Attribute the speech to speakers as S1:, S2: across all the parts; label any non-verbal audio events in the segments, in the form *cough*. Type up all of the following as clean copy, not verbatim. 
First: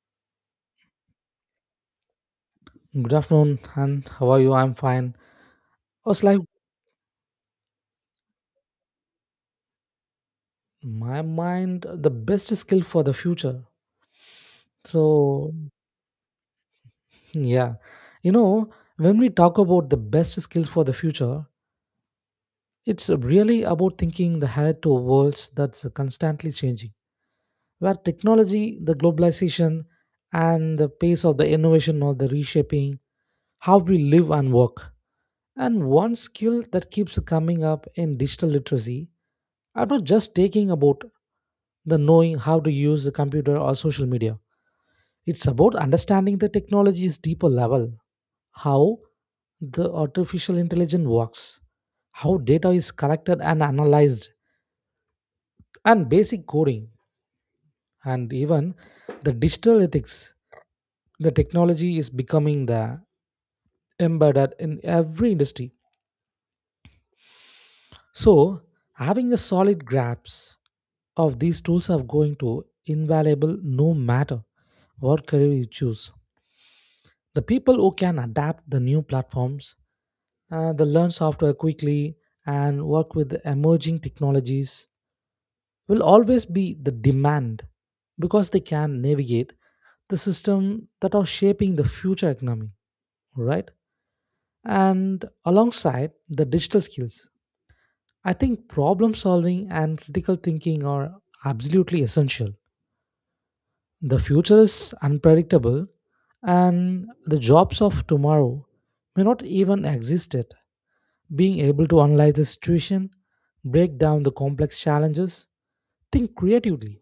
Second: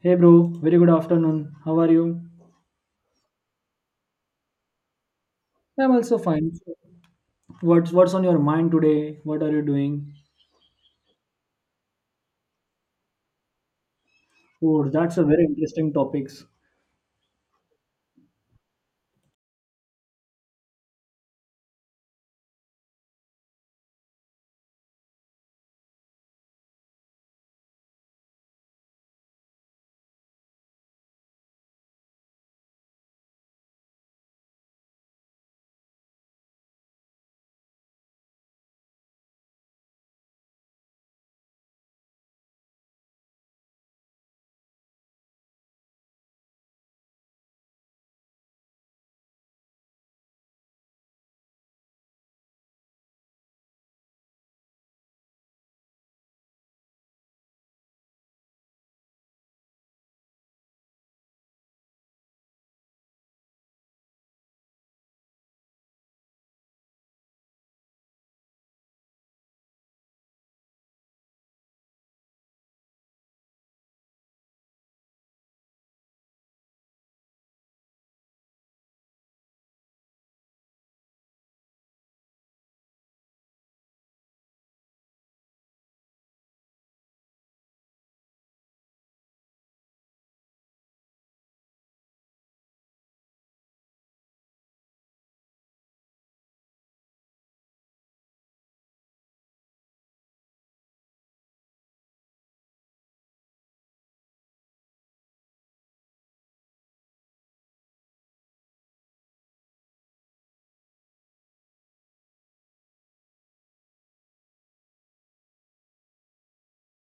S1: Hey bro, very good afternoon. How are you?
S2: Good afternoon, and how are you? I'm fine.
S1: I'm
S2: I
S1: also
S2: was like,
S1: fine. What's on your mind today? What are you doing?
S2: my mind, the best skill for the future.
S1: Oh, that's a very
S2: So,
S1: interesting topics.
S2: yeah, you know, when we talk about the best skill for the future, it's really about thinking the head to a world that's constantly changing, where technology, the globalization, and the pace of the innovation or the reshaping how we live and work. And one skill that keeps coming up in digital literacy, I'm not just taking about than knowing how to use the computer or social media. It's about understanding the technology's deeper level, how the artificial intelligence works, how data is collected and analyzed, and basic coding, and even the digital ethics. The technology is becoming the embedded in every industry. So, having a solid grasp of these tools are going to invaluable no matter what career you choose. The people who can adapt the new platforms, the learn software quickly, and work with the emerging technologies will always be the demand because they can navigate the system that are shaping the future economy, right? And alongside the digital skills, I think problem solving and critical thinking are absolutely essential. The future is unpredictable, and the jobs of tomorrow may not even exist yet. Being able to analyze the situation, break down the complex challenges, think creatively,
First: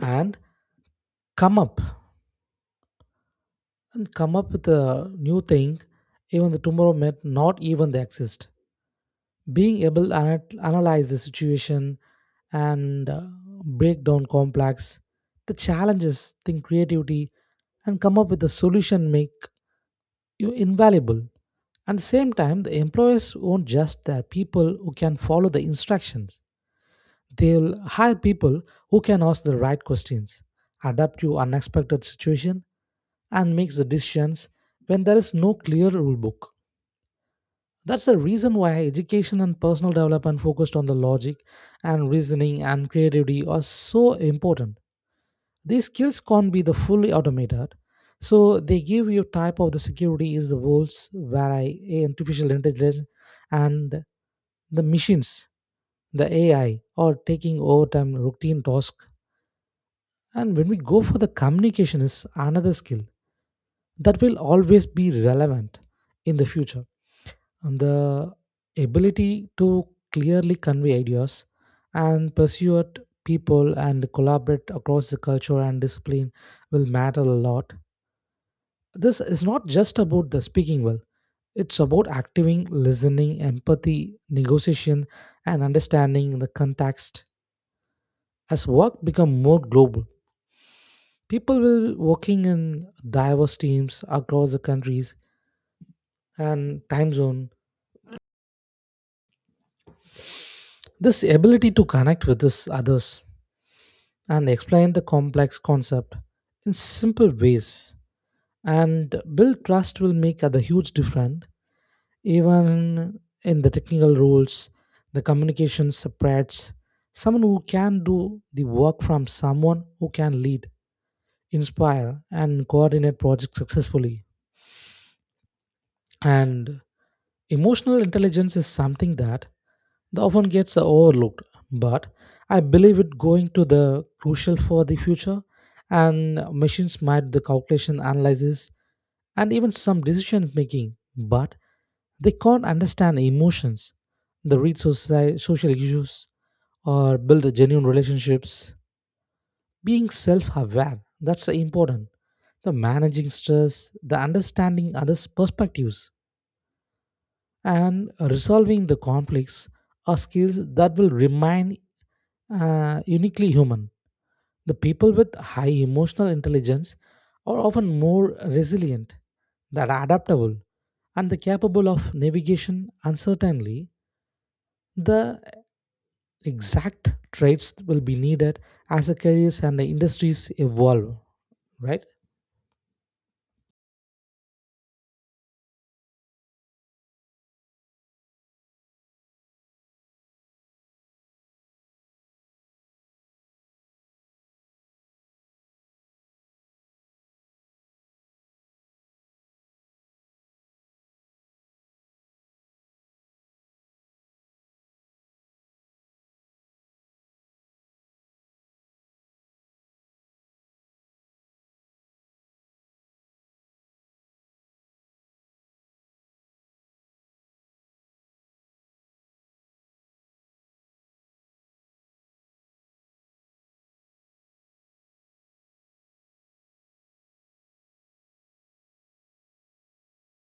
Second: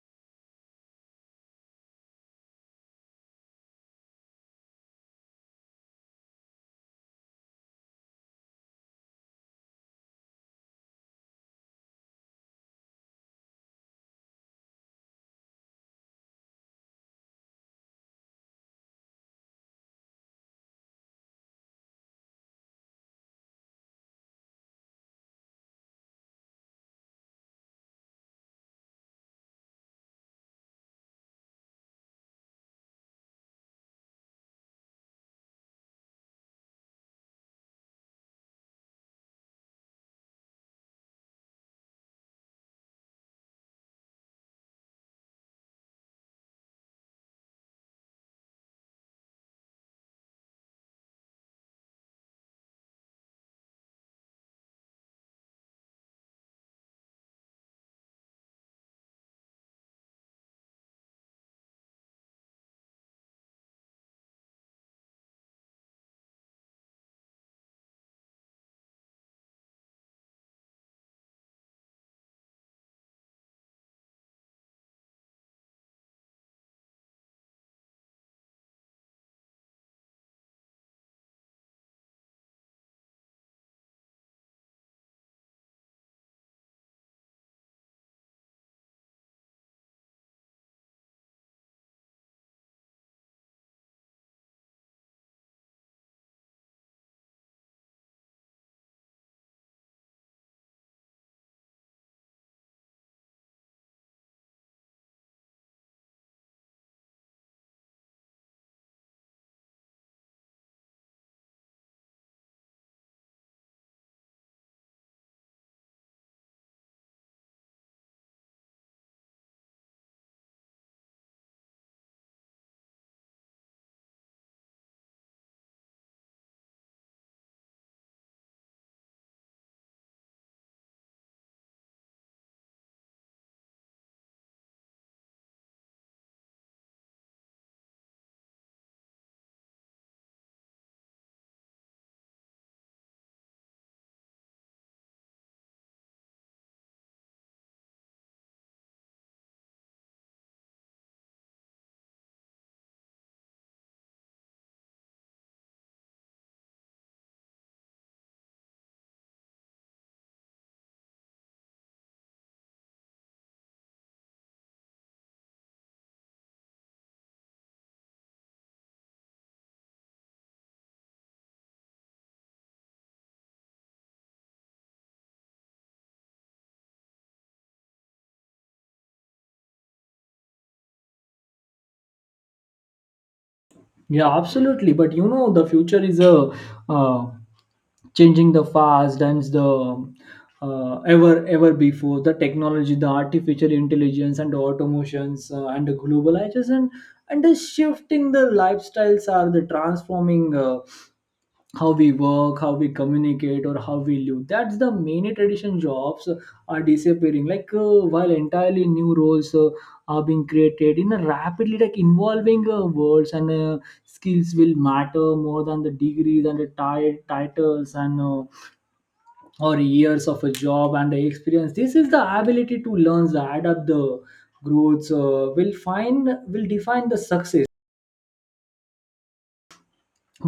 S2: and come up come up with a new thing, even the tomorrow may not even they exist. Being able to analyze the situation and break down complex the challenges, think creativity, and come up with a solution make you invaluable. At the same time, the employers won't just their people who can follow the instructions. They'll hire people who can ask the right questions, adapt to unexpected situation, and make the decisions when there is no clear rule book. That's the reason why education and personal development focused on the logic and reasoning and creativity are so important. These skills can't be the fully automated, so they give you type of the security is the worlds where I artificial intelligence and the machines the AI or taking over time routine tasks. And when we go for the communication is another skill that will always be relevant in the future. And the ability to clearly convey ideas and persuade people and collaborate across the culture and discipline will matter a lot. This is not just about the speaking well. It's about acting, listening, empathy, negotiation, and understanding the context as work become more global. People will working in diverse teams across the countries and time zone. This ability to connect with this others and explain the complex concept in simple ways and build trust will make a huge difference even in the technical roles, the communication separates someone who can do the work from someone who can lead, inspire, and coordinate projects successfully. And emotional intelligence is something that often gets overlooked, but I believe it going to the crucial for the future and machines might the calculation analysis and even some decision making, but they can't understand emotions, the social issues or build genuine relationships. Being self-aware, that's important. The managing stress, the understanding others' perspectives, and resolving the conflicts are skills that will remain uniquely human. The people with high emotional intelligence are often more resilient, that are adaptable, and the capable of navigation uncertainly. The exact traits will be needed as the careers and the industries evolve, right?
S1: Yeah, absolutely. But the future is a uh, changing the fast and the ever before, the technology, the artificial intelligence, and the automations and the globalization and the shifting the lifestyles are the transforming. How we work, how we communicate, or how we live, that's the many tradition jobs are disappearing like, while entirely new roles are being created in a rapidly like involving words, and skills will matter more than the degrees and the titles, and or years of a job and the experience. This is the ability to learn the adapt the growth, will define the success.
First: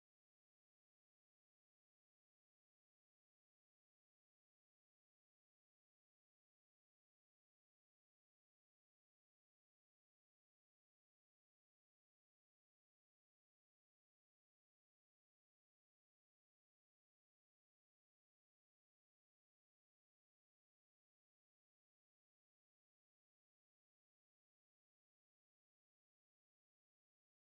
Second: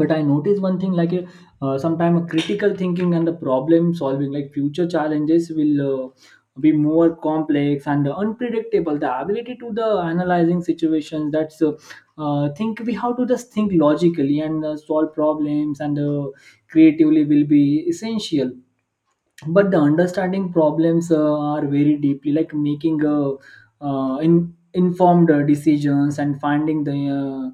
S1: But I notice one thing like a, sometime a critical thinking and the problem solving, like future challenges will be more complex and unpredictable, the ability to the analyzing situations, that's, think we have to just think logically, and solve problems, and creatively will be essential. But the understanding problems are very deeply, like making informed decisions, and finding the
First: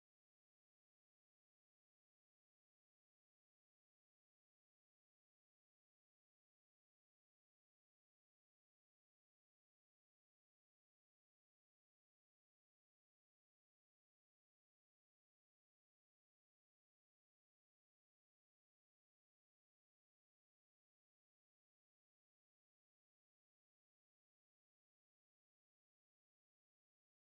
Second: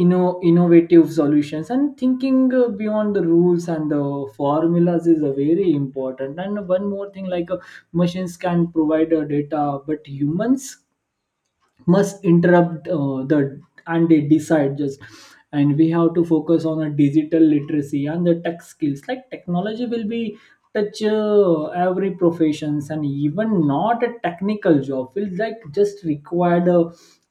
S1: innovative solutions, and thinking beyond the rules and the formulas is a very important. And one more thing, like machines can provide data, but humans must interrupt the, and they decide just. And we have to focus on a digital literacy and the tech skills, like technology will be touch every professions, and even not a technical job will like just require the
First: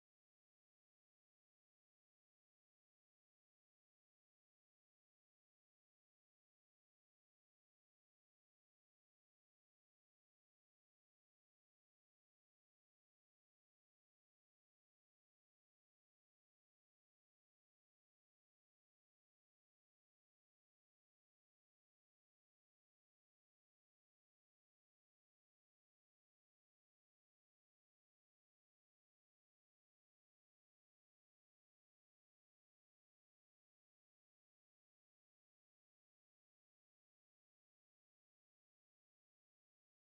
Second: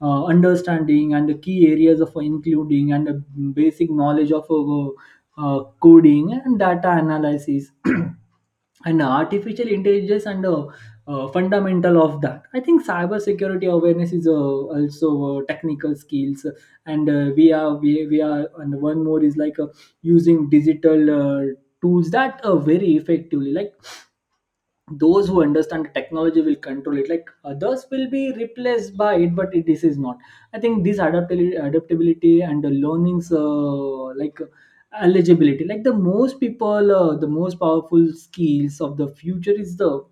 S1: understanding and the key areas of including, and the basic knowledge of coding and data analysis *clears throat* and artificial intelligence, and fundamental of that. I think cyber security awareness is also technical skills. And we are, and one more is like using digital uh, tools that are very effectively, like those who understand the technology will control it, like others will be replaced by it. But this is not, I think, this adaptability and the learnings, like eligibility, like the most people, the most powerful skills of the future is the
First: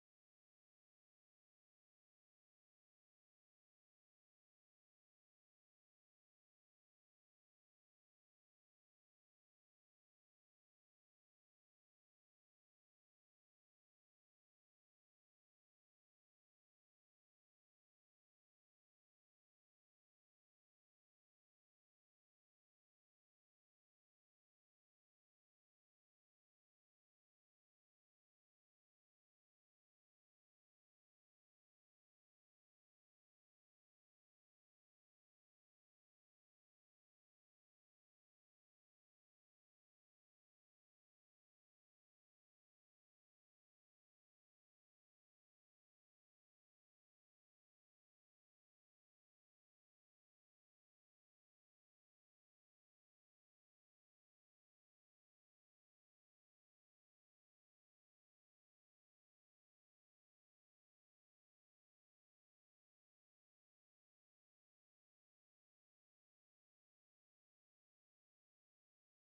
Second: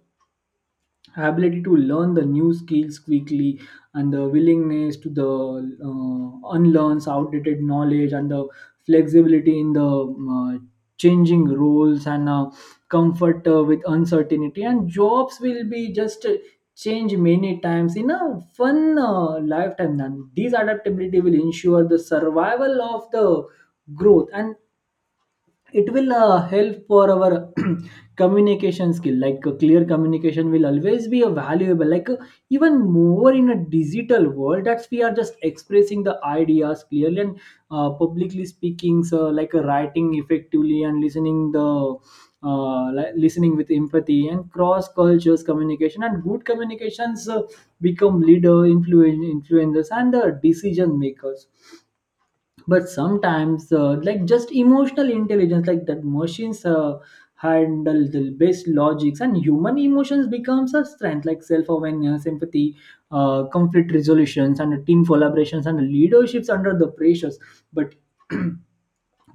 S1: ability to learn the new skills quickly, and the willingness to the unlearns outdated knowledge, and the flexibility in the changing roles, and comfort with uncertainty, and jobs will be just change many times in a fun lifetime, and these adaptability will ensure the survival of the growth, and it will help for our *clears throat* communication skill, like a clear communication will always be a valuable, like even more in a digital world, that's we are just expressing the ideas clearly, and publicly speaking so, like writing effectively, and listening the listening with empathy, and cross cultures communication, and good communications become leader influencers, and decision makers. But sometimes like just emotional intelligence, like that machines handle the best logics, and human emotions becomes a strength, like self-awareness, empathy, conflict resolutions, and team collaborations, and leaderships under the pressures. But *clears throat*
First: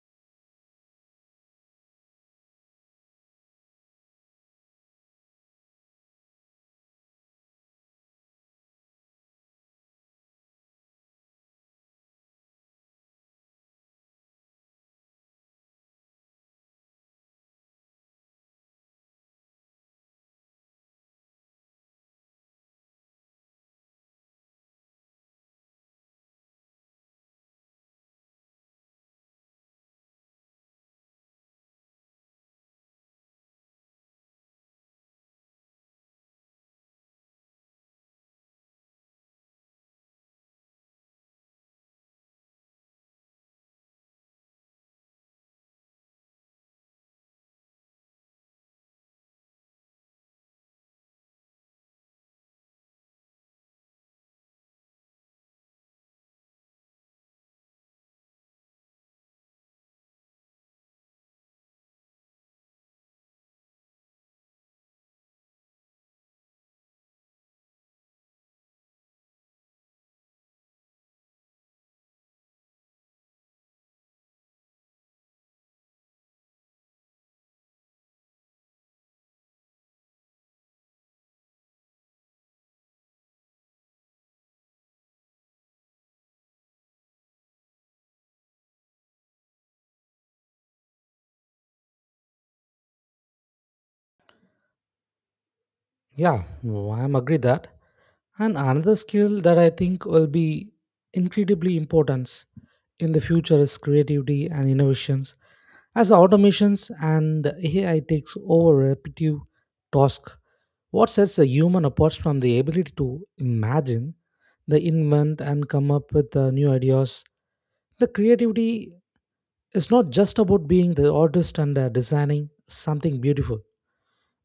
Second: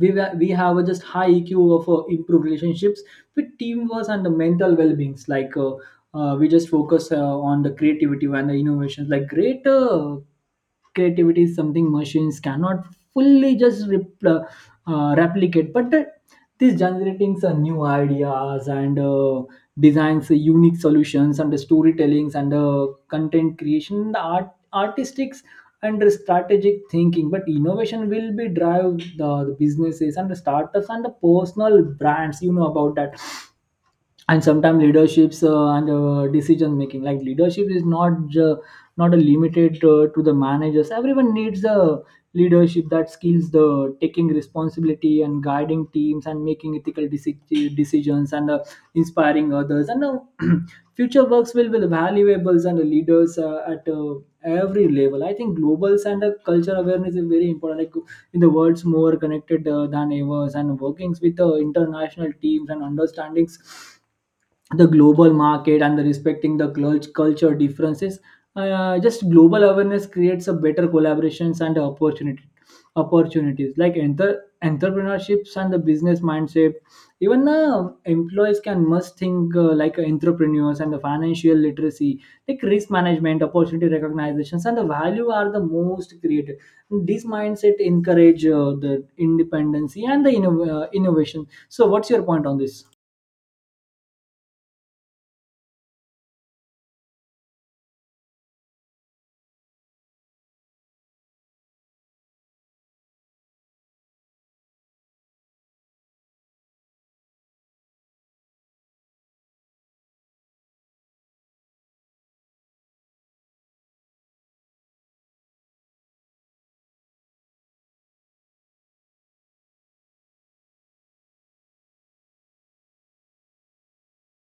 S1: we have a just high EQ of improved relationships with teamwork and the mental well beings. Like we just focus on the creativity and the innovations. Like great, creativity is something machines cannot fully just replicate, but these generating some new ideas, and designs, unique solutions, and the storytellings, and the content creation, the artistic and strategic thinking. But innovation will be drive the businesses, and the startups, and the personal brands. You know about that. And sometimes leaderships, and decision making, like leadership is not a limited to the managers, everyone needs a leadership, that skills the taking responsibility, and guiding teams, and making ethical decisions, and inspiring others, and *clears throat* future works will be valuable, and the leaders at every level. I think globals and culture awareness is very important, like in the world's more connected than ever, and workings with international teams, and understandings the global market, and the respecting the culture differences, just global awareness creates a better collaborations and opportunity opportunities, like enter entrepreneurships and the business mindset. Even employees can must think like entrepreneurs, and the financial literacy, like risk management, opportunity recognitions, and the value are the most created. This mindset encourage the independency, and the innovation. So what's your point on this?
S2: Yeah, well, I am agree that. And another skill that I think will be incredibly important in the future is creativity and innovations. As the automations and AI takes over repetitive tasks, what sets the human apart from the ability to imagine, the invent and come up with new ideas? The creativity is not just about being the artist and designing something beautiful.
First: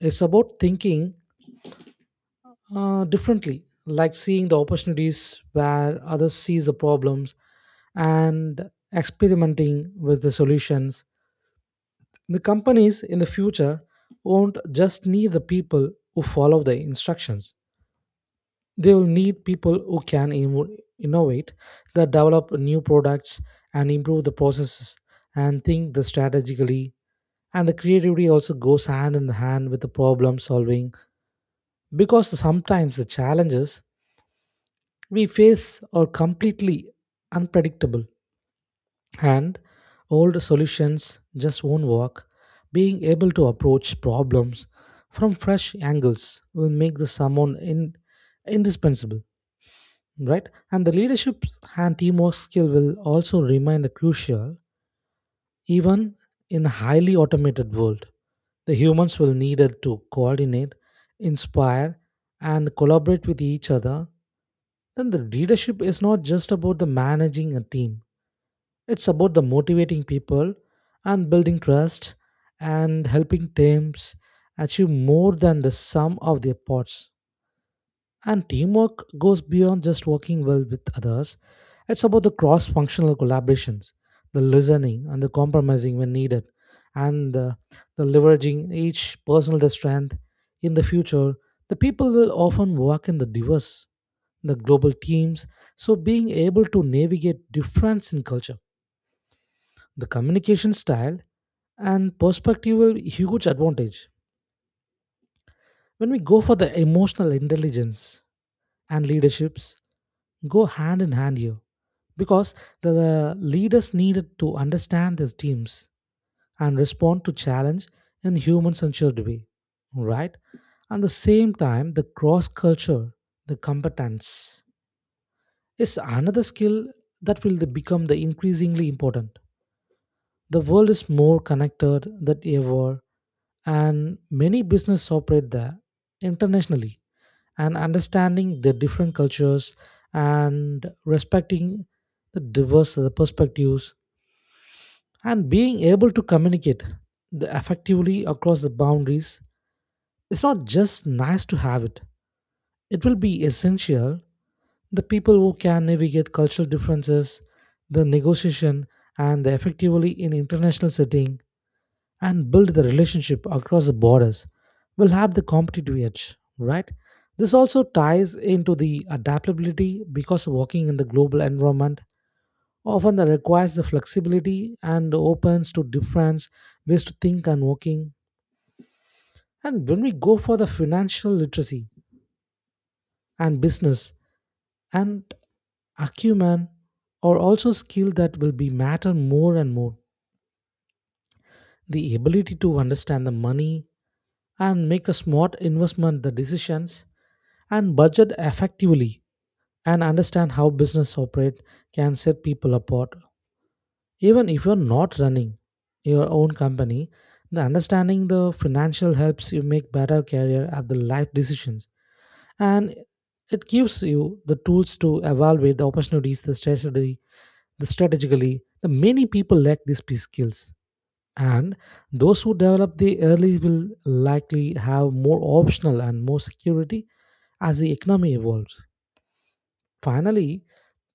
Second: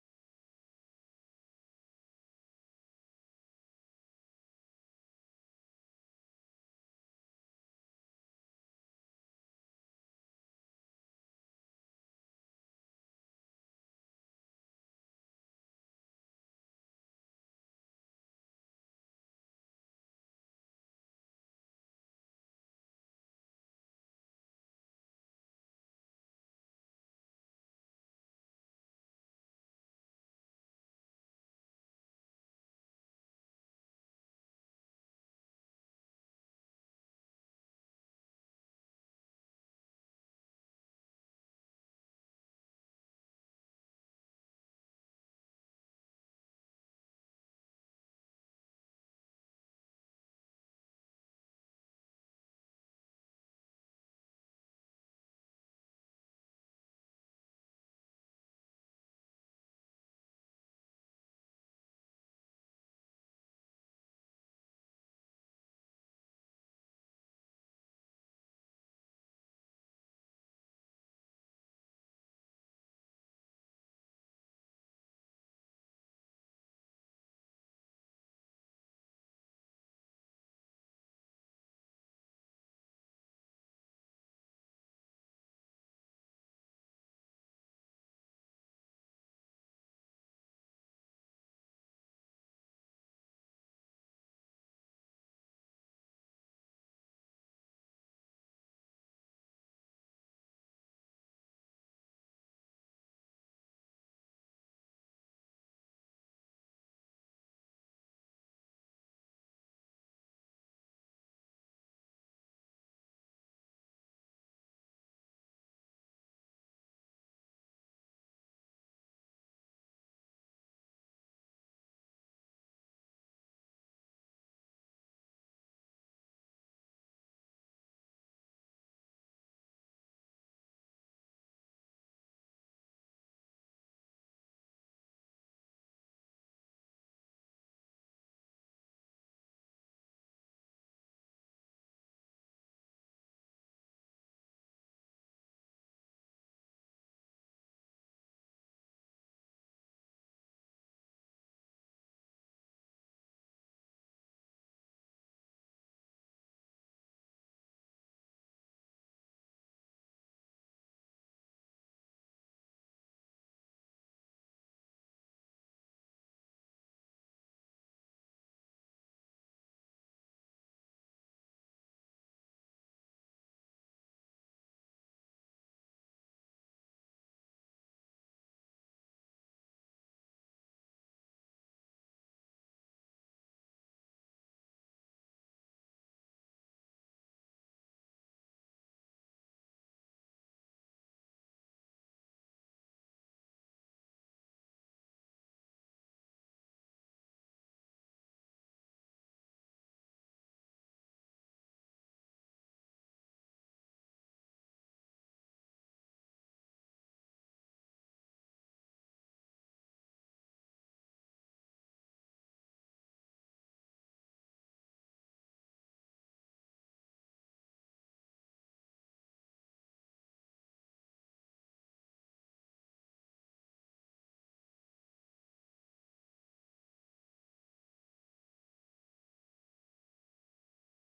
S2: It's about thinking differently, like seeing the opportunities where others sees the problems and experimenting with the solutions. The companies in the future won't just need the people who follow the instructions. They will need people who can innovate, that develop new products and improve the processes and think the strategically. And the creativity also goes hand in hand with the problem solving because sometimes the challenges we face are completely unpredictable and old solutions just won't work. Being able to approach problems from fresh angles will make the someone indispensable, right? And the leadership and teamwork skill will also remain the crucial even in a highly automated world. The humans will need it to coordinate, inspire, and collaborate with each other. Then the leadership is not just about the managing a team. It's about the motivating people and building trust and helping teams achieve more than the sum of their parts. And teamwork goes beyond just working well with others. It's about the cross functional collaborations, the listening and the compromising when needed, and the leveraging each personal strength. In the future, the people will often work in the diverse, the global teams, so being able to navigate difference in culture the communication style and perspective were huge advantage. When we go for the emotional intelligence and leaderships, go hand in hand here because the leaders needed to understand their teams and respond to challenge in human-centered way, right? At the same time, the cross-culture, the competence is another skill that will become the increasingly important. The world is more connected than ever, and many business operate there internationally and understanding the different cultures and respecting the diverse the perspectives and being able to communicate the effectively across the boundaries, it's not just nice to have it, it will be essential. The people who can navigate cultural differences, the negotiation and the effectively in international setting and build the relationship across the borders will have the competitive edge, right? This also ties into the adaptability because working in the global environment often that requires the flexibility and opens to different ways to think and working. And when we go for the financial literacy and business and acumen are also skill that will be matter more and more. The ability to understand the money and make a smart investment the decisions and budget effectively and understand how business operate can set people apart even if you're not running your own company. The understanding the financial helps you make better career at the life decisions, and it gives you the tools to evaluate the opportunities the strategy the strategically. The many people lack these skills, and those who develop the early will likely have more optional and more security as the economy evolves. Finally,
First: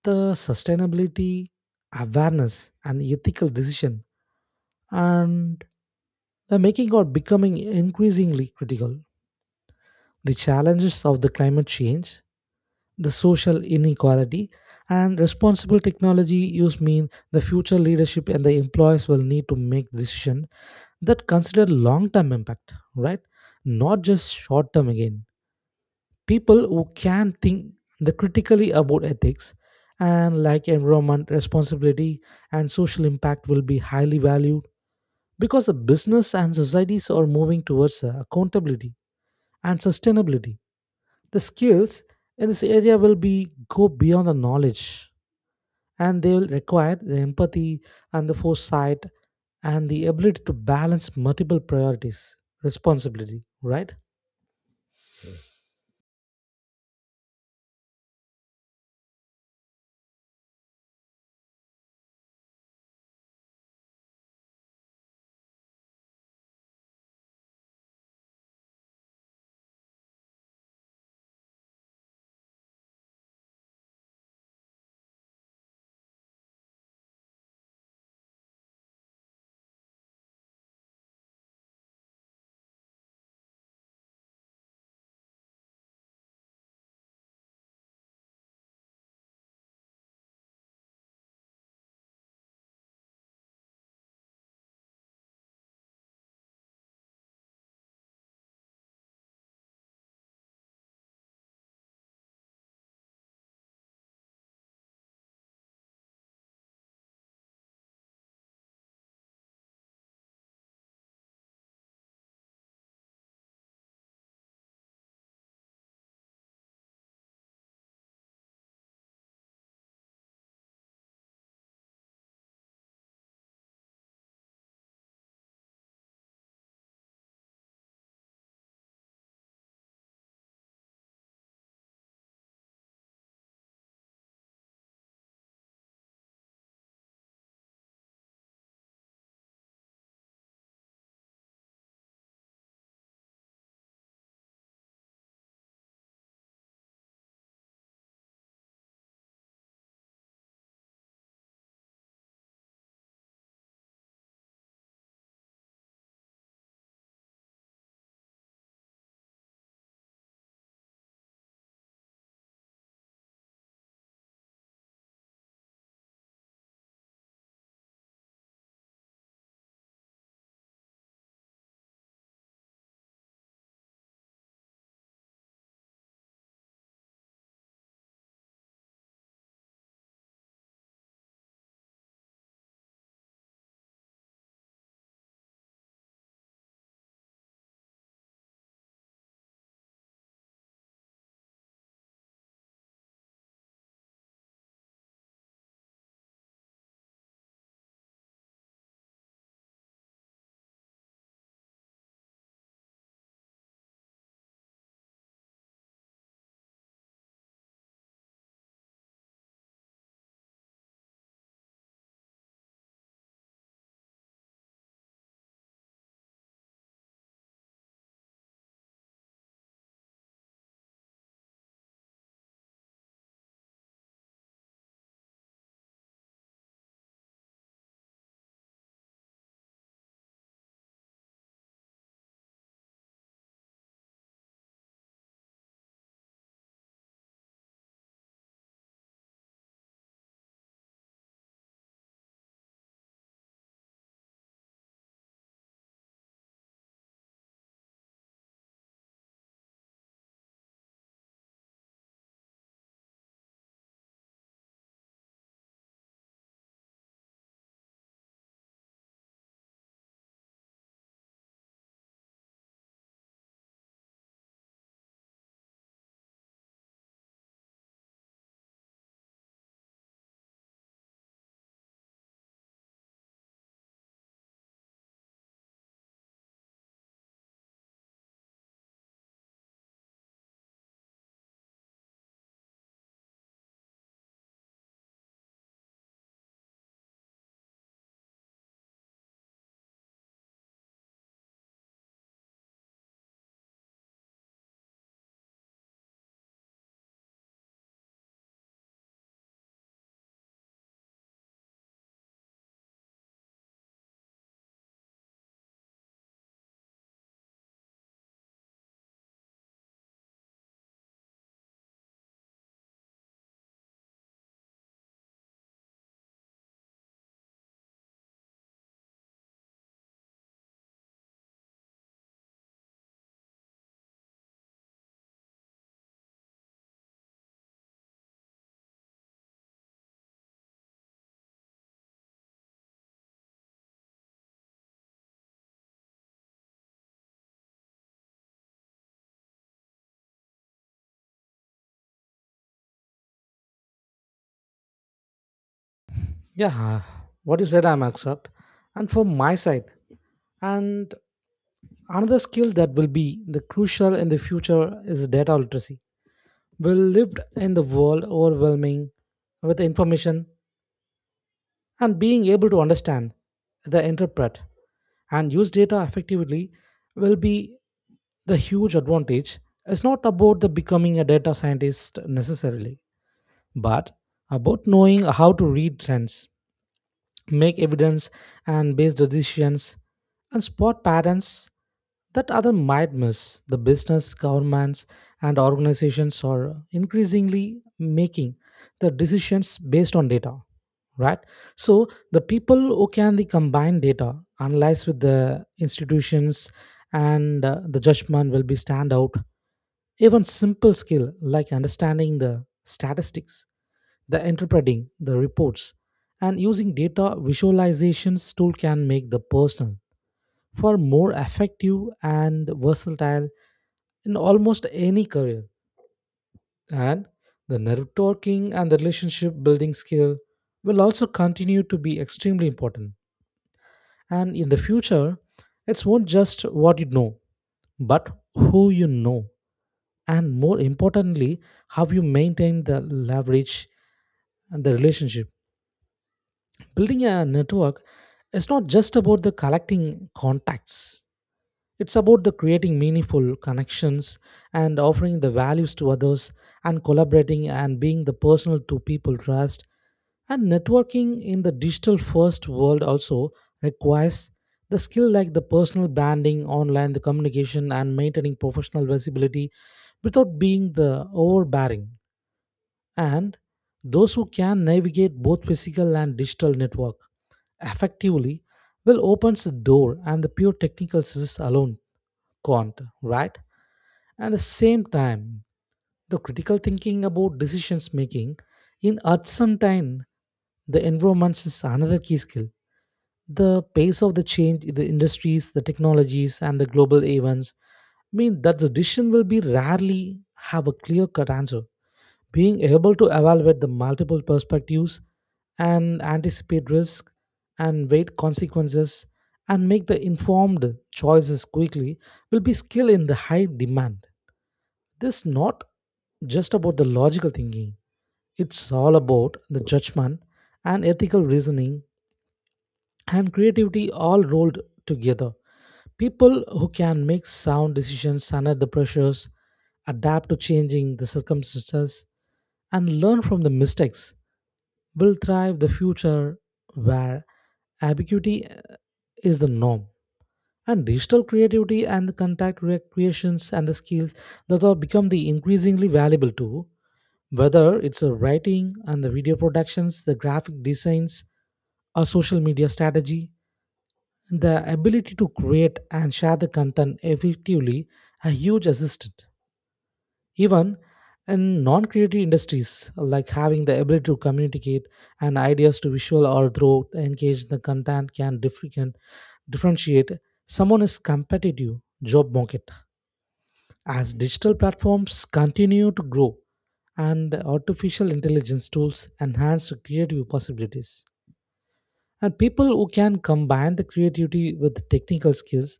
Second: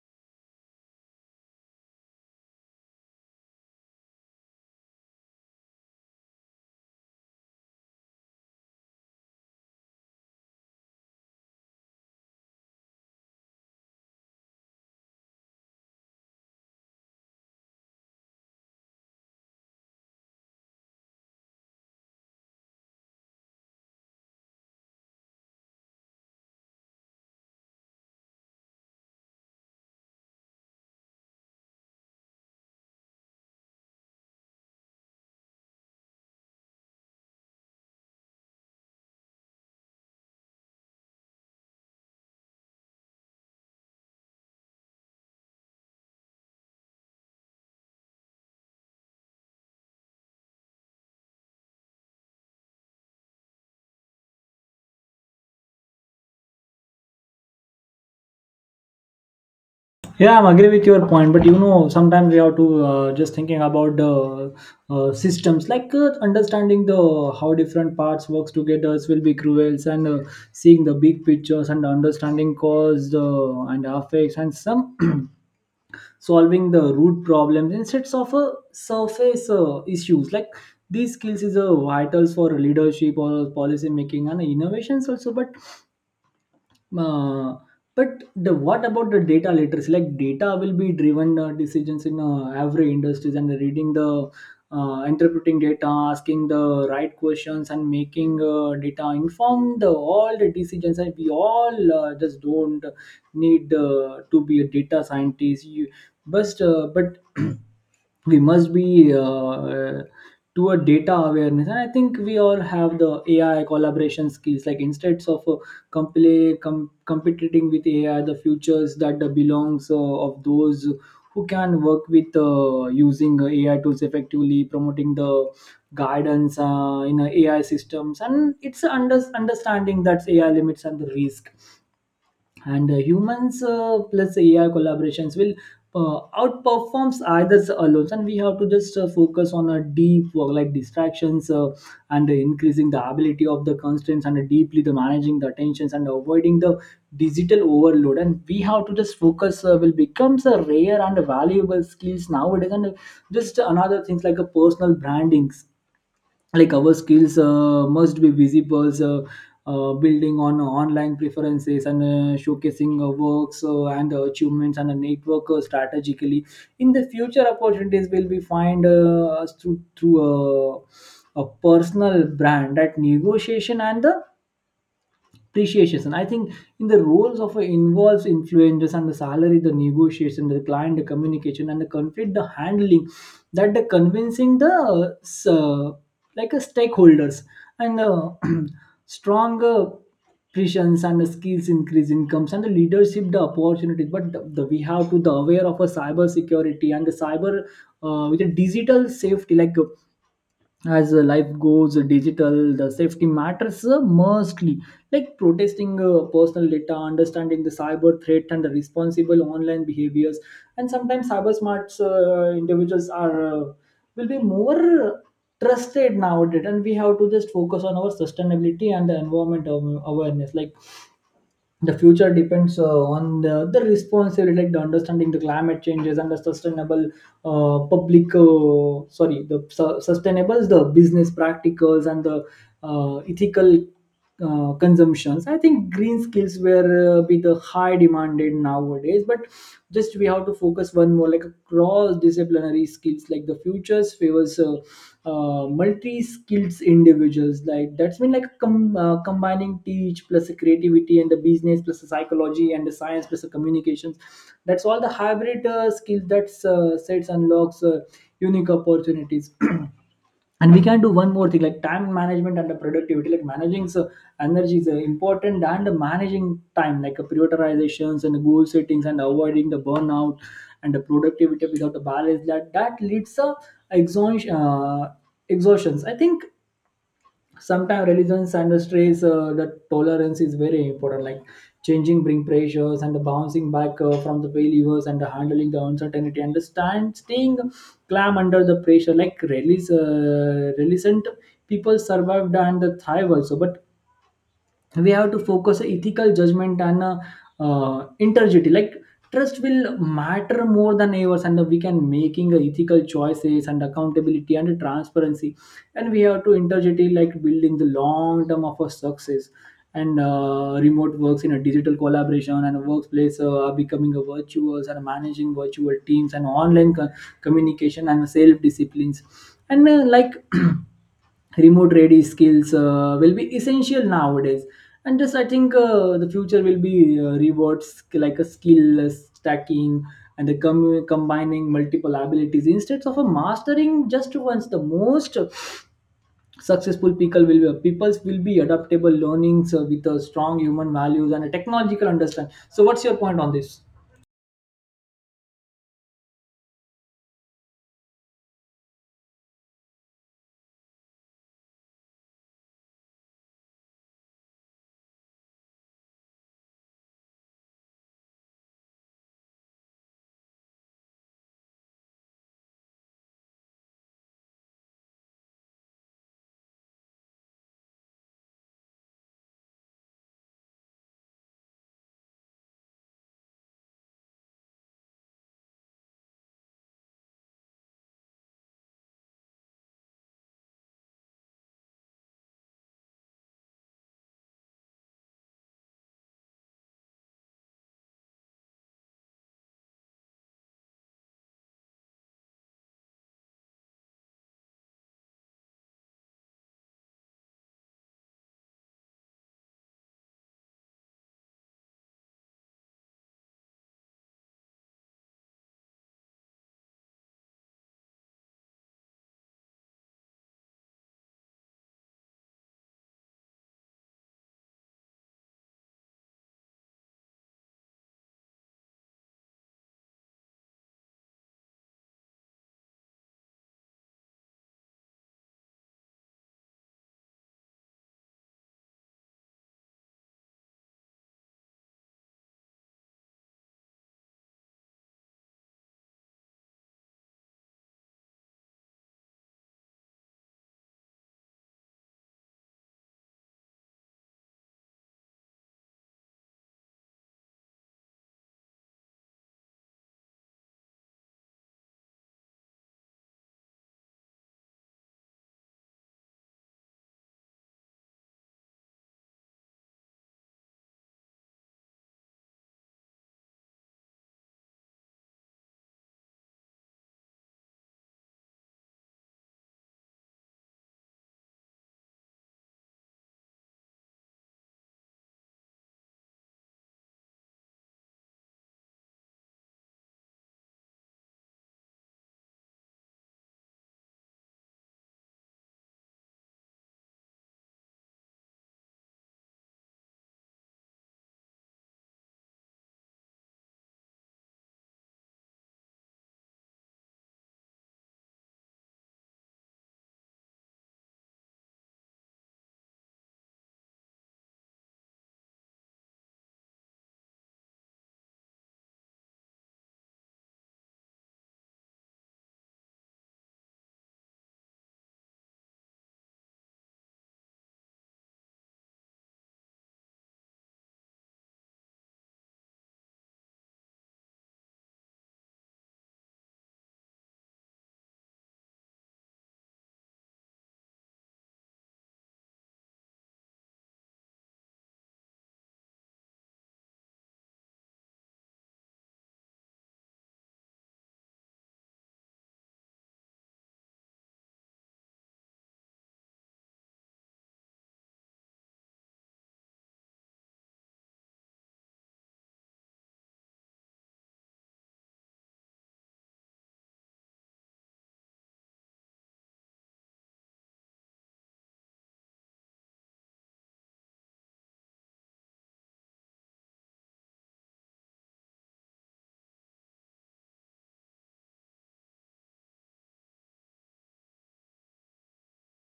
S2: the sustainability awareness and ethical decision and the making are becoming increasingly critical. The challenges of the climate change, the social inequality, and responsible technology use mean the future leadership and the employees will need to make decisions that consider long-term impact, right? Not just short-term again. People who can think the critically about ethics and like environment responsibility and social impact will be highly valued because the business and societies are moving towards accountability and sustainability. The skills in this area will be go beyond the knowledge, and they will require the empathy and the foresight and the ability to balance multiple priorities responsibility, right?
S1: Yeah, I'm agree with your point, but sometimes we have to just thinking about the systems, like understanding the how different parts works together will be cruel, and seeing the big pictures, and understanding cause and effects, and some *clears throat* solving the root problems instead of surface issues. Like these skills is a vitals for leadership or policy making and innovations also. But uh, but the what about the data literacy? Like data will be driven decisions in every industries, and reading the, interpreting data, asking the right questions, and making data informed all the decisions. And we all just don't need to be a data scientist. You, but *clears throat* we must be to a data awareness. And I think we all have the AI collaboration skills, like instead of competing with AI, the futures that belongs of those who can work with, using AI tools effectively, promoting the guidance in AI systems, and it's understanding that AI limits and the risk. And humans plus AI collaborations will outperforms either alone. And we have to just focus on a deep work, like distractions, and increasing the ability of the constraints, and deeply the managing the attentions, and avoiding the digital overload, and we have to just focus will becomes a rare and valuable skills nowadays. And just another things, like a personal branding, like our skills must be visible, building on online preferences, and showcasing works, and achievements, and a network strategically in the future opportunities will be find us through a personal brand. That negotiation and the appreciation, I think, in the roles of involves influencers, and the salary the negotiation, the client the communication, and the conflict the handling, that the convincing the like a stakeholders, and *clears throat* stronger presence, and the skills increase incomes, and the leadership the opportunities. But we have to the aware of a cyber security and the cyber, with a digital safety, like as life goes digital, the safety matters mostly, like protesting personal data, understanding the cyber threat, and the responsible online behaviors. And sometimes cyber smart individuals are will be more trusted nowadays. And we have to just focus on our sustainability and the environment awareness, like the future depends on the responsibility, like the understanding the climate changes, and the sustainable public sorry the su- sustainable the business practicals, and the ethical consumptions. I think green skills were be the high demanded nowadays. But just we have to focus one more, like a cross disciplinary skills, like the futures favors multi-skilled individuals, like that's been like combining teach plus a creativity, and the business plus the psychology, and the science plus the communications, that's all the hybrid skills that sets unlocks, unique opportunities. *clears throat* And we can do one more thing, like time management and the productivity, like managing so energy is important, and managing time, like prioritizations, and goal settings, and avoiding the burnout, and the productivity without the balance, that leads to exhaustion. Exhaustions. I think sometimes religions and the stress the tolerance is very important, like changing bring pressures and the bouncing back from the failures and the handling the uncertainty and the stand staying calm under the pressure, like release resilient people survived and thrive also. But we have to focus on ethical judgment and integrity, like trust will matter more than ever, and we can making ethical choices and accountability and transparency, and we have to interject like building the long term of our success. And remote works in a digital collaboration and a workplace are becoming a virtuous, and managing virtual teams and online communication and self disciplines and like *clears throat* remote ready skills will be essential nowadays. And just I think the future will be rewards like a skill stacking and the combining multiple abilities instead of a mastering just once. The most successful peoples will be adaptable learnings with a strong human values and a technological understand. So what's your point on this?
S2: Yeah, what you said I'm accept, and from my side. And another skill that will be the crucial in the future is data literacy. We lived in the world overwhelming with information and being able to understand, the interpret, and use data effectively will be the huge advantage. It's not about the becoming a data scientist necessarily, but about knowing how to read trends, make evidence and based decisions and spot patterns that other might miss. The business, governments, and organizations are increasingly making the decisions based on data, right? So the people who can the combine data, analyze with the institutions, and the judgment will be stand out. Even simple skill like understanding the statistics the interpreting the reports and using data visualizations tool can make the person for more effective and versatile in almost any career. And the networking and the relationship building skill will also continue to be extremely important. And in the future, it's not just what you know, but who you know. And more importantly, how you maintain the leverage and the relationship. Building a network is not just about the collecting contacts. It's about the creating meaningful connections and offering the values to others and collaborating and being the personal to people trust. And networking in the digital first world also requires the skill like the personal branding, online the communication and maintaining professional visibility without being the overbearing. And those who can navigate both physical and digital network effectively well opens the door and the pure technical skills alone can't, right? At the same time, the critical thinking about decisions making in uncertain the environments is another key skill. The pace of the change in the industries, the technologies, and the global events mean that the decision will be rarely have a clear cut answer. Being able to evaluate the multiple perspectives and anticipate risk and weight consequences and make the informed choices quickly will be skill in the high demand. This is not just about the logical thinking. It's all about the judgment and ethical reasoning and creativity all rolled together. People who can make sound decisions under the pressures, adapt to changing the circumstances, and learn from the mistakes will thrive the future where ambiguity is the norm, and digital creativity and the contact recreations and the skills that are become the increasingly valuable too, whether it's a writing and the video productions, the graphic designs, or social media strategy. The ability to create and share the content effectively a huge assistant, even in non creative industries, like having the ability to communicate and ideas to visual or through engage the content can differentiate someone is competitive job market. As digital platforms continue to grow and artificial intelligence tools enhance creative possibilities. And people who can combine the creativity with technical skills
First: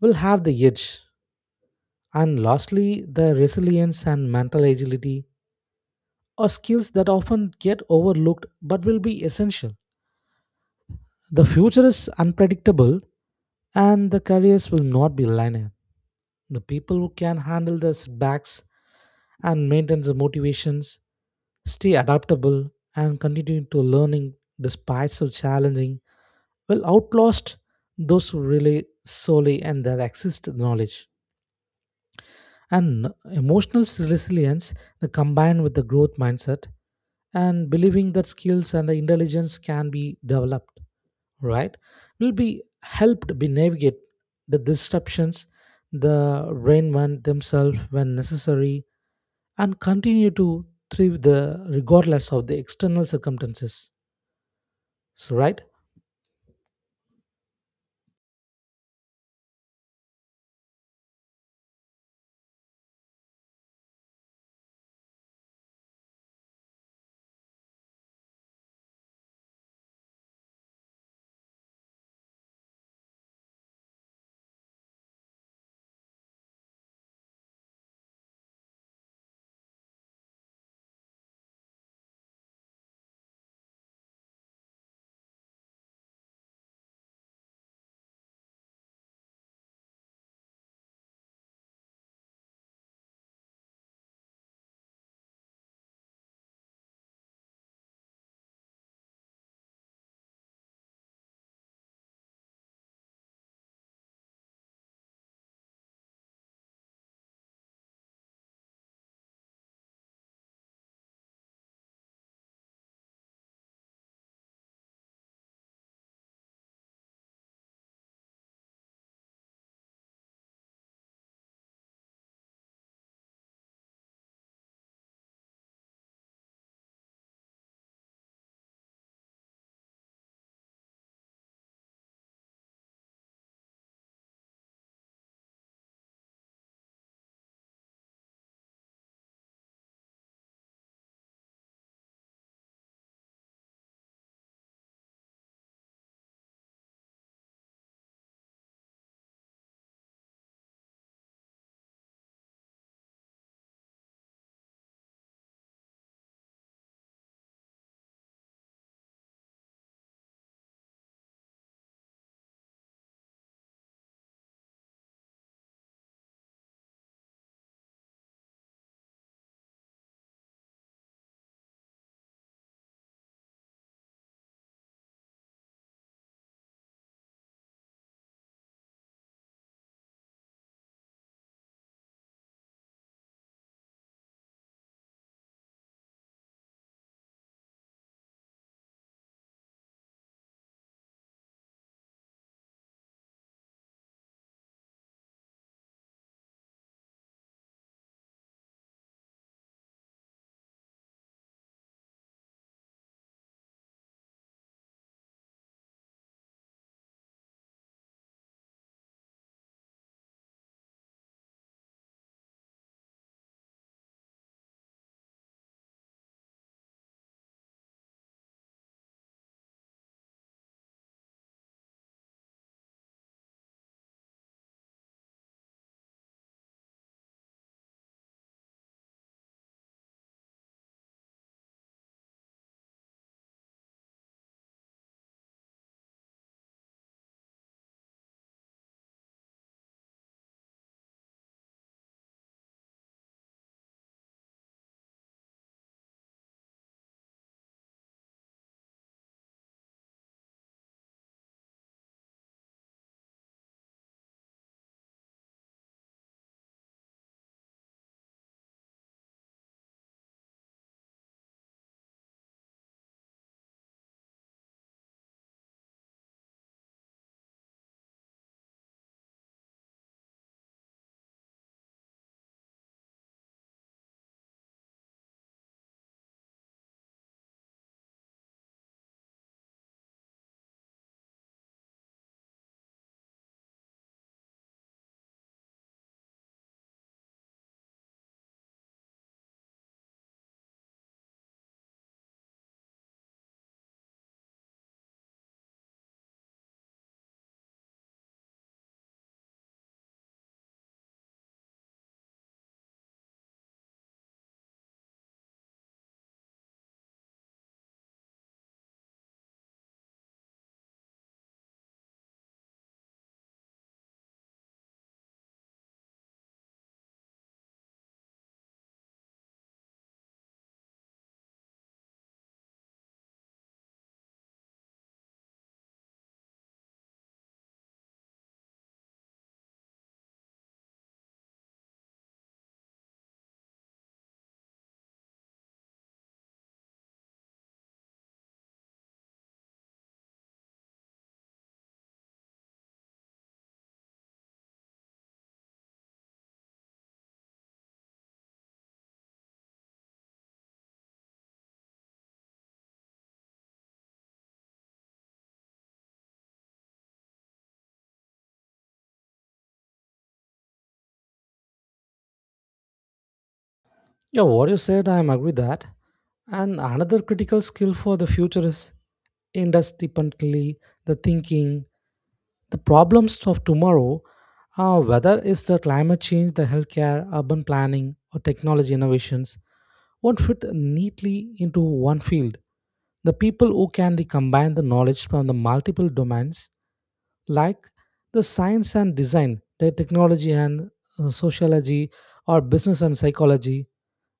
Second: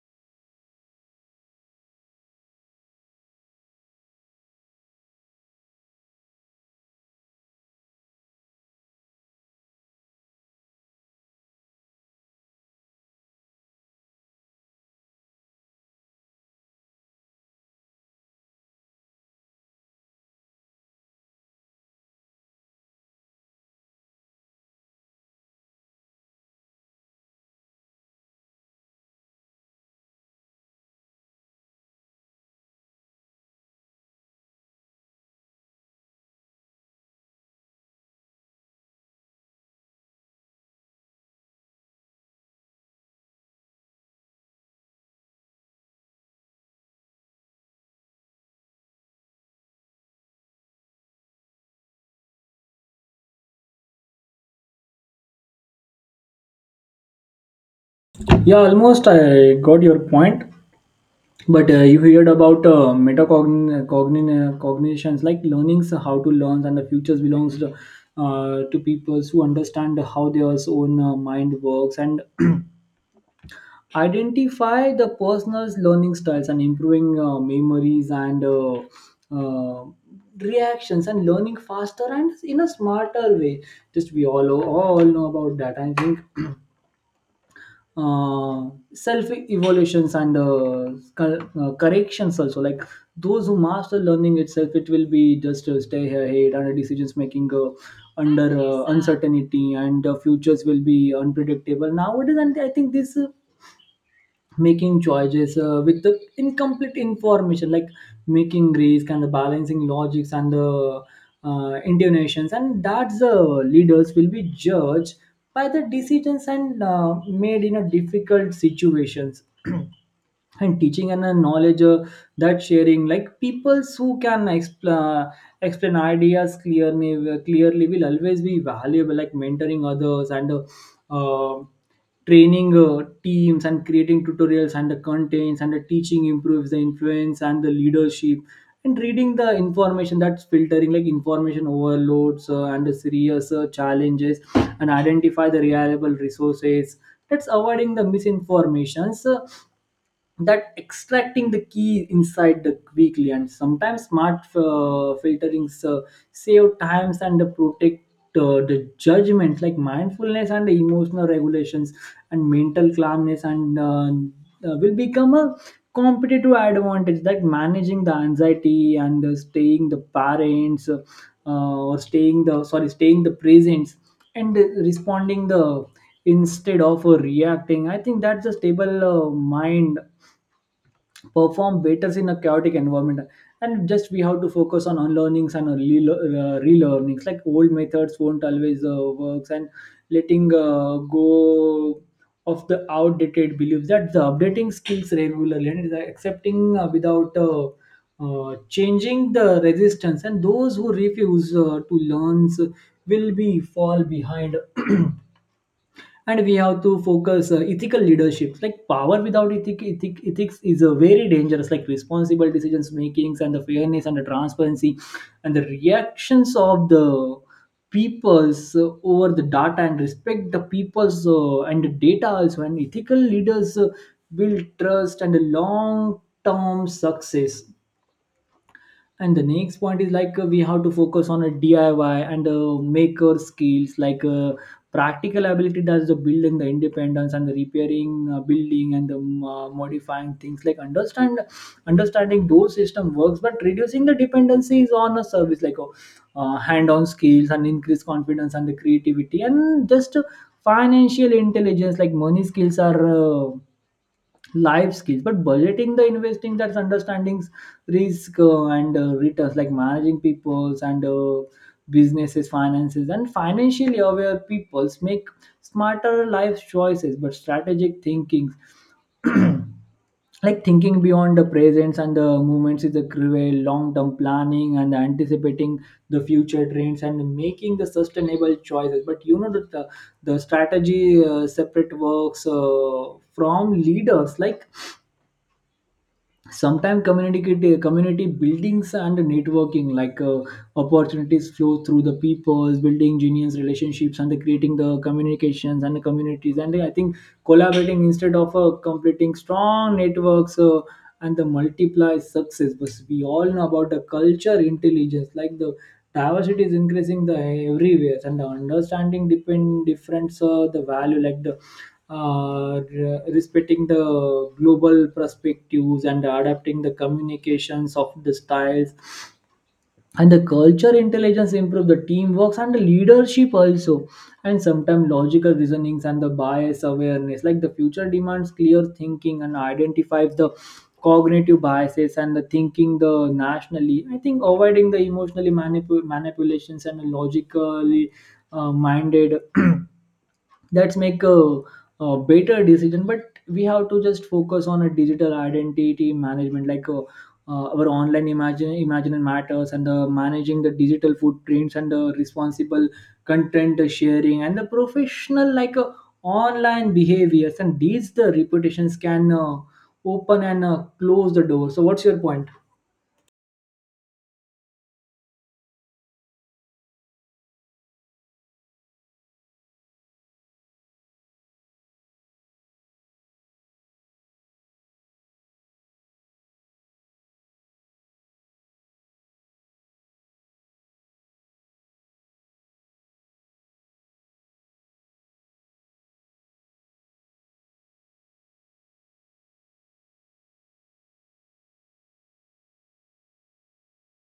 S2: will have the edge. And lastly, the resilience and mental agility or skills that often get overlooked but will be essential. The future is unpredictable and the careers will not be linear. The people who can handle the setbacks and maintain the motivations, stay adaptable, and continue to learning despite so challenging will outlast those who rely solely on their exist knowledge. And emotional resilience, the combined with the growth mindset and believing that skills and the intelligence can be developed, right, will be helped be navigate the disruptions, the rainman themselves when necessary, and continue to thrive the regardless of the external circumstances. So, right?
S1: Yeah, almost I got your point. But you heard about metacognition, cognitions, like learnings, how to learn, and the futures belongs to people who understand how their own mind works and *clears throat* identify the personal's learning styles and improving memories and uh, reactions and learning faster and in a smarter way. Just we all know about that. I think self evolutions and corrections also, like those who master learning itself, it will be just stay ahead. And decisions making under uncertainty, and futures will be unpredictable nowadays. And I think this making choices with the incomplete information, like making risk and the balancing logics and the intonations, and that's the leaders will be judged by the decisions and made in a difficult situations. *clears throat* And teaching and knowledge that sharing, like people who can explain ideas clearly will always be valuable, like mentoring others and uh, training teams and creating tutorials and the contents, and the teaching improves the influence and the leadership. And reading the information, that's filtering, like information overloads and the serious challenges, and identify the reliable resources, that's avoiding the misinformations, that extracting the key inside the quickly. And sometimes smart filterings save times and protect the judgment, like mindfulness and emotional regulations and mental calmness and will become a competitive advantage, like managing the anxiety and staying the parents or staying the, sorry, staying the presence and responding the instead of reacting. I think that's a stable mind perform better in a chaotic environment. And just we have to focus on unlearnings and relearnings, like old methods won't always works, and letting go of the outdated beliefs, that the updating skills regularly and the accepting without changing the resistance, and those who refuse to learn will be fall behind. *clears throat* And we have to focus ethical leadership, like power without ethics is a very dangerous, like responsible decisions makings and the fairness and the transparency and the reactions of the peoples over the data, and respect the peoples and the data also, and ethical leaders build trust and a long term success. And the next point is like we have to focus on a DIY and maker skills, like practical ability does the building the independence and the repairing building and the modifying things, like understanding those system works but reducing the dependencies on a service, like hand-on skills and increase confidence and the creativity. And just financial intelligence, like money skills are life skills, but budgeting the investing, that's understanding risk and returns, like managing people's and businesses finances, and financially aware peoples make smarter life choices. But strategic thinking, like thinking beyond the presence and the movements is a cruel long-term planning and anticipating the future trends and making the sustainable choices. But you know that the strategy separate works from leaders. Like sometimes community buildings and networking, like opportunities flow through the peoples building genius relationships and the creating the communications and the communities. And I think collaborating instead of completing strong networks and the multiply success. But we all know about the culture intelligence, like the diversity is increasing the everywhere and the understanding depend difference the value, like the respecting the global perspectives and adapting the communications of the styles, and the culture intelligence improve the teamwork and the leadership also. And sometimes logical reasonings and the bias awareness, like the future demands clear thinking and identifies the cognitive biases and the thinking the nationally. I think avoiding the emotionally manipulations and the logically minded *clears throat* that's make a better decision. But we have to just focus on a digital identity management, like our online imagine matters, and managing the digital footprints and the responsible content sharing and the professional, like online behaviors, and these the reputations can open and close the door. So what's your point?
S2: Yeah, what you said, I am agree that. And another critical skill for the future is independently the thinking. The problems of tomorrow, whether it's the climate change, the healthcare, urban planning, or technology innovations, won't fit neatly into one field. The people who can the combine the knowledge from the multiple domains, like the science and design, the technology and sociology, or business and psychology,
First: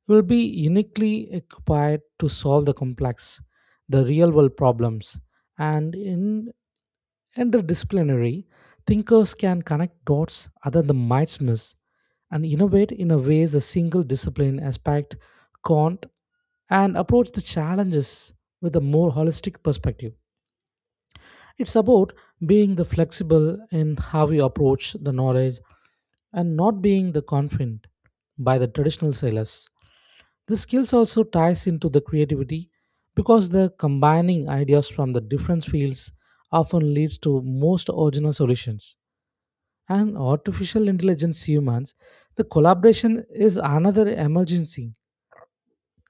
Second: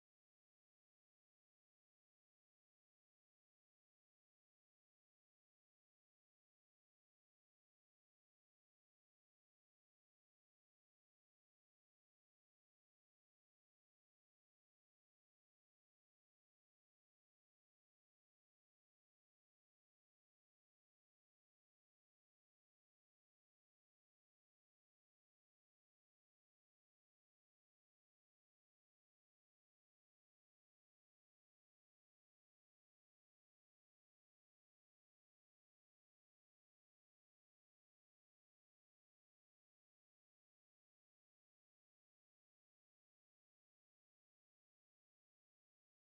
S2: will be uniquely equipped to solve the complex, the real world problems. And in interdisciplinary, thinkers can connect dots other than might miss and innovate in a ways a single discipline aspect can't, and approach the challenges with a more holistic perspective. It's about being the flexible in how you approach the knowledge and not being the confident by the traditional sailors. The skills also ties into the creativity because the combining ideas from the different fields often leads to most original solutions. And artificial intelligence humans, the collaboration is another emergency,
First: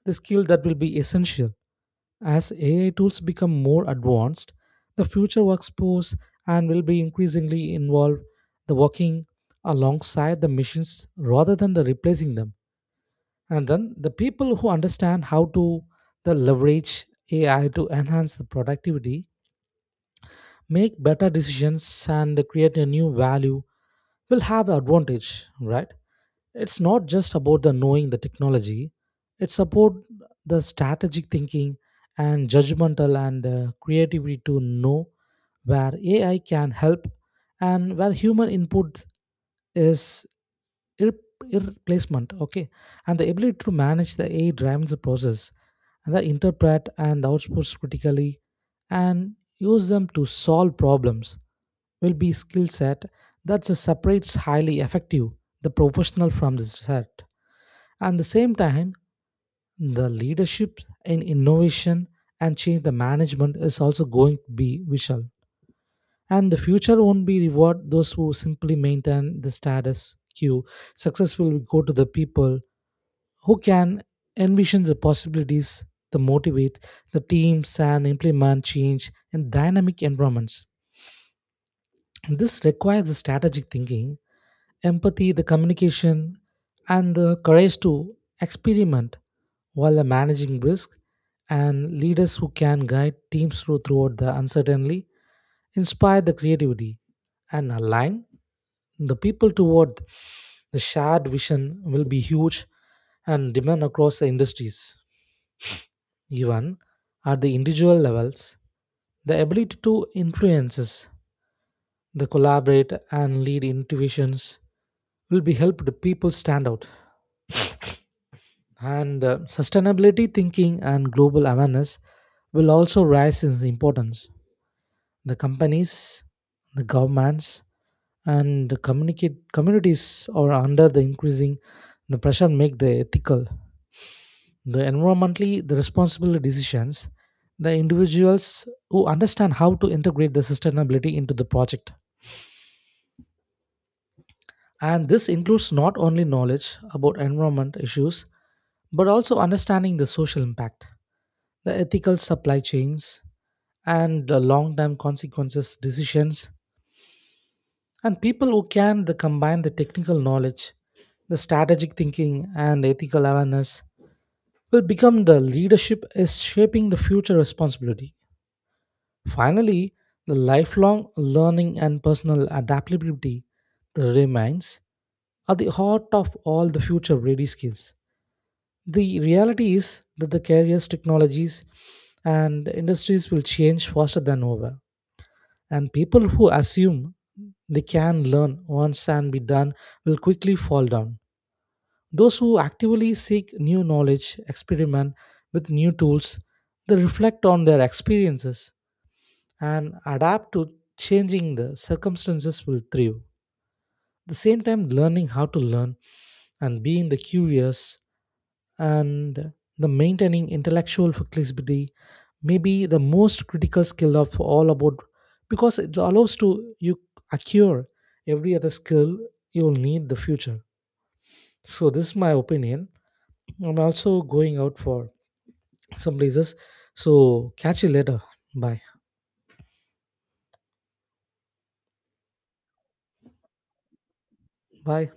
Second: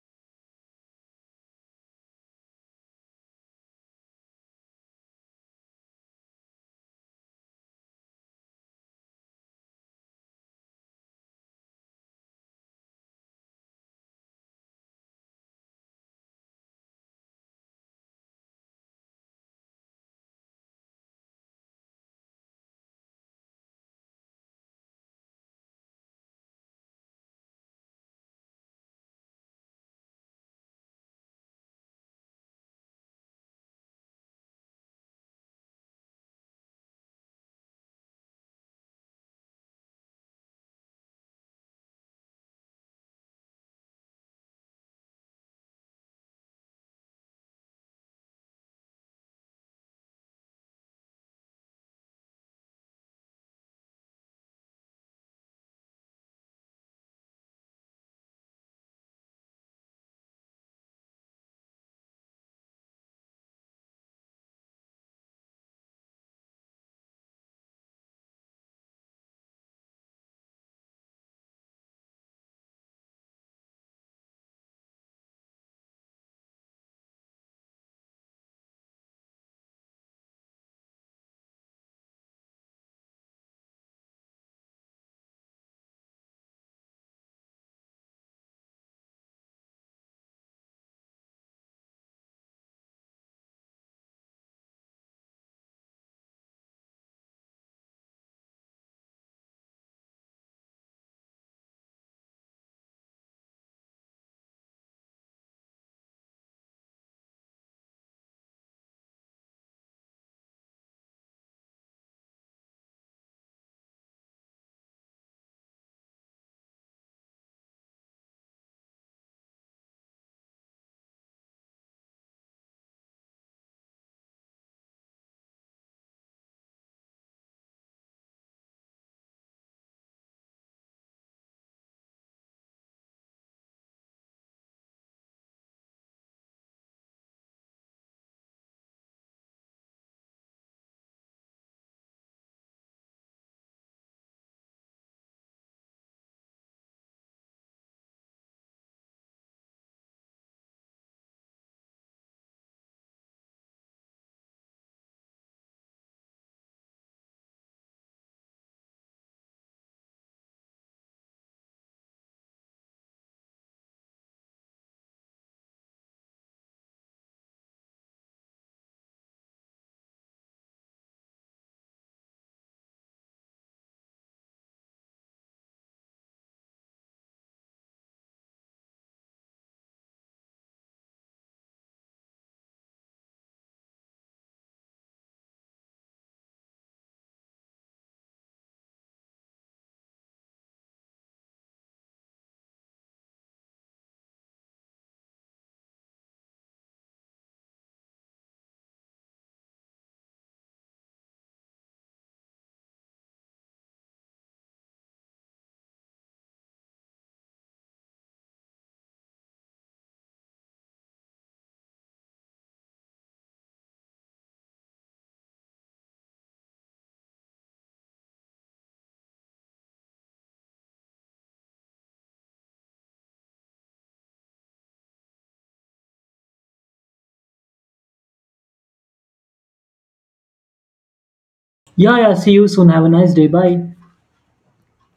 S2: the skill that will be essential as AI tools become more advanced, the future workforce and will be increasingly involved the working alongside the machines rather than the replacing them. And then the people who understand how to the leverage AI to enhance the productivity, make better decisions and create a new value will have advantage, right? It's not just about the knowing the technology, it's about the strategic thinking and judgmental and creativity to know where ai can help and where human input is irre- irreplacement, okay. And the ability to manage the ai drives the process and the interpret and the outputs critically and use them to solve problems will be skill set that separates highly effective the professional from the set. At the same time, the leadership in innovation and change the management is also going to be visual. And the future won't be reward those who simply maintain the status quo. Success will go to the people who can envision the possibilities, the motivate the teams and implement change in dynamic environments. This requires the strategic thinking, empathy, the communication, and the courage to experiment while managing risk, and leaders who can guide teams through throughout the uncertainty, inspire the creativity, and align the people toward the shared vision will be huge and demand across the industries. Even at the individual levels, the ability to influences, the collaborate and lead innovations will be helped people stand out. And sustainability thinking and global awareness will also rise in importance. The companies, the governments, and the communicate communities are under the increasing the pressure make the ethical, the environmentally the responsible decisions. The individuals who understand how to integrate the sustainability into the project. And this includes not only knowledge about environment issues, but also understanding the social impact, the ethical supply chains, and the long term consequences decisions. And people who can the combine the technical knowledge, the strategic thinking, and ethical awareness will become the leadership is shaping the future responsibility. Finally, the lifelong learning and personal adaptability remains are the heart of all the future ready skills. The reality is that the careers, technologies, and industries will change faster than ever, and people who assume they can learn once and be done will quickly fall down. Those who actively seek new knowledge, experiment with new tools, they reflect on their experiences and adapt to changing the circumstances will thrive. At the same time, learning how to learn and being the curious and the maintaining intellectual flexibility may be the most critical skill of all about because it allows to you acquire every other skill you'll need in the future. So this is my opinion. I'm also going out for some places, so catch you later. Bye.
S1: Yeah, yeah, see you soon. Have a nice day. Bye.
S2: Bye.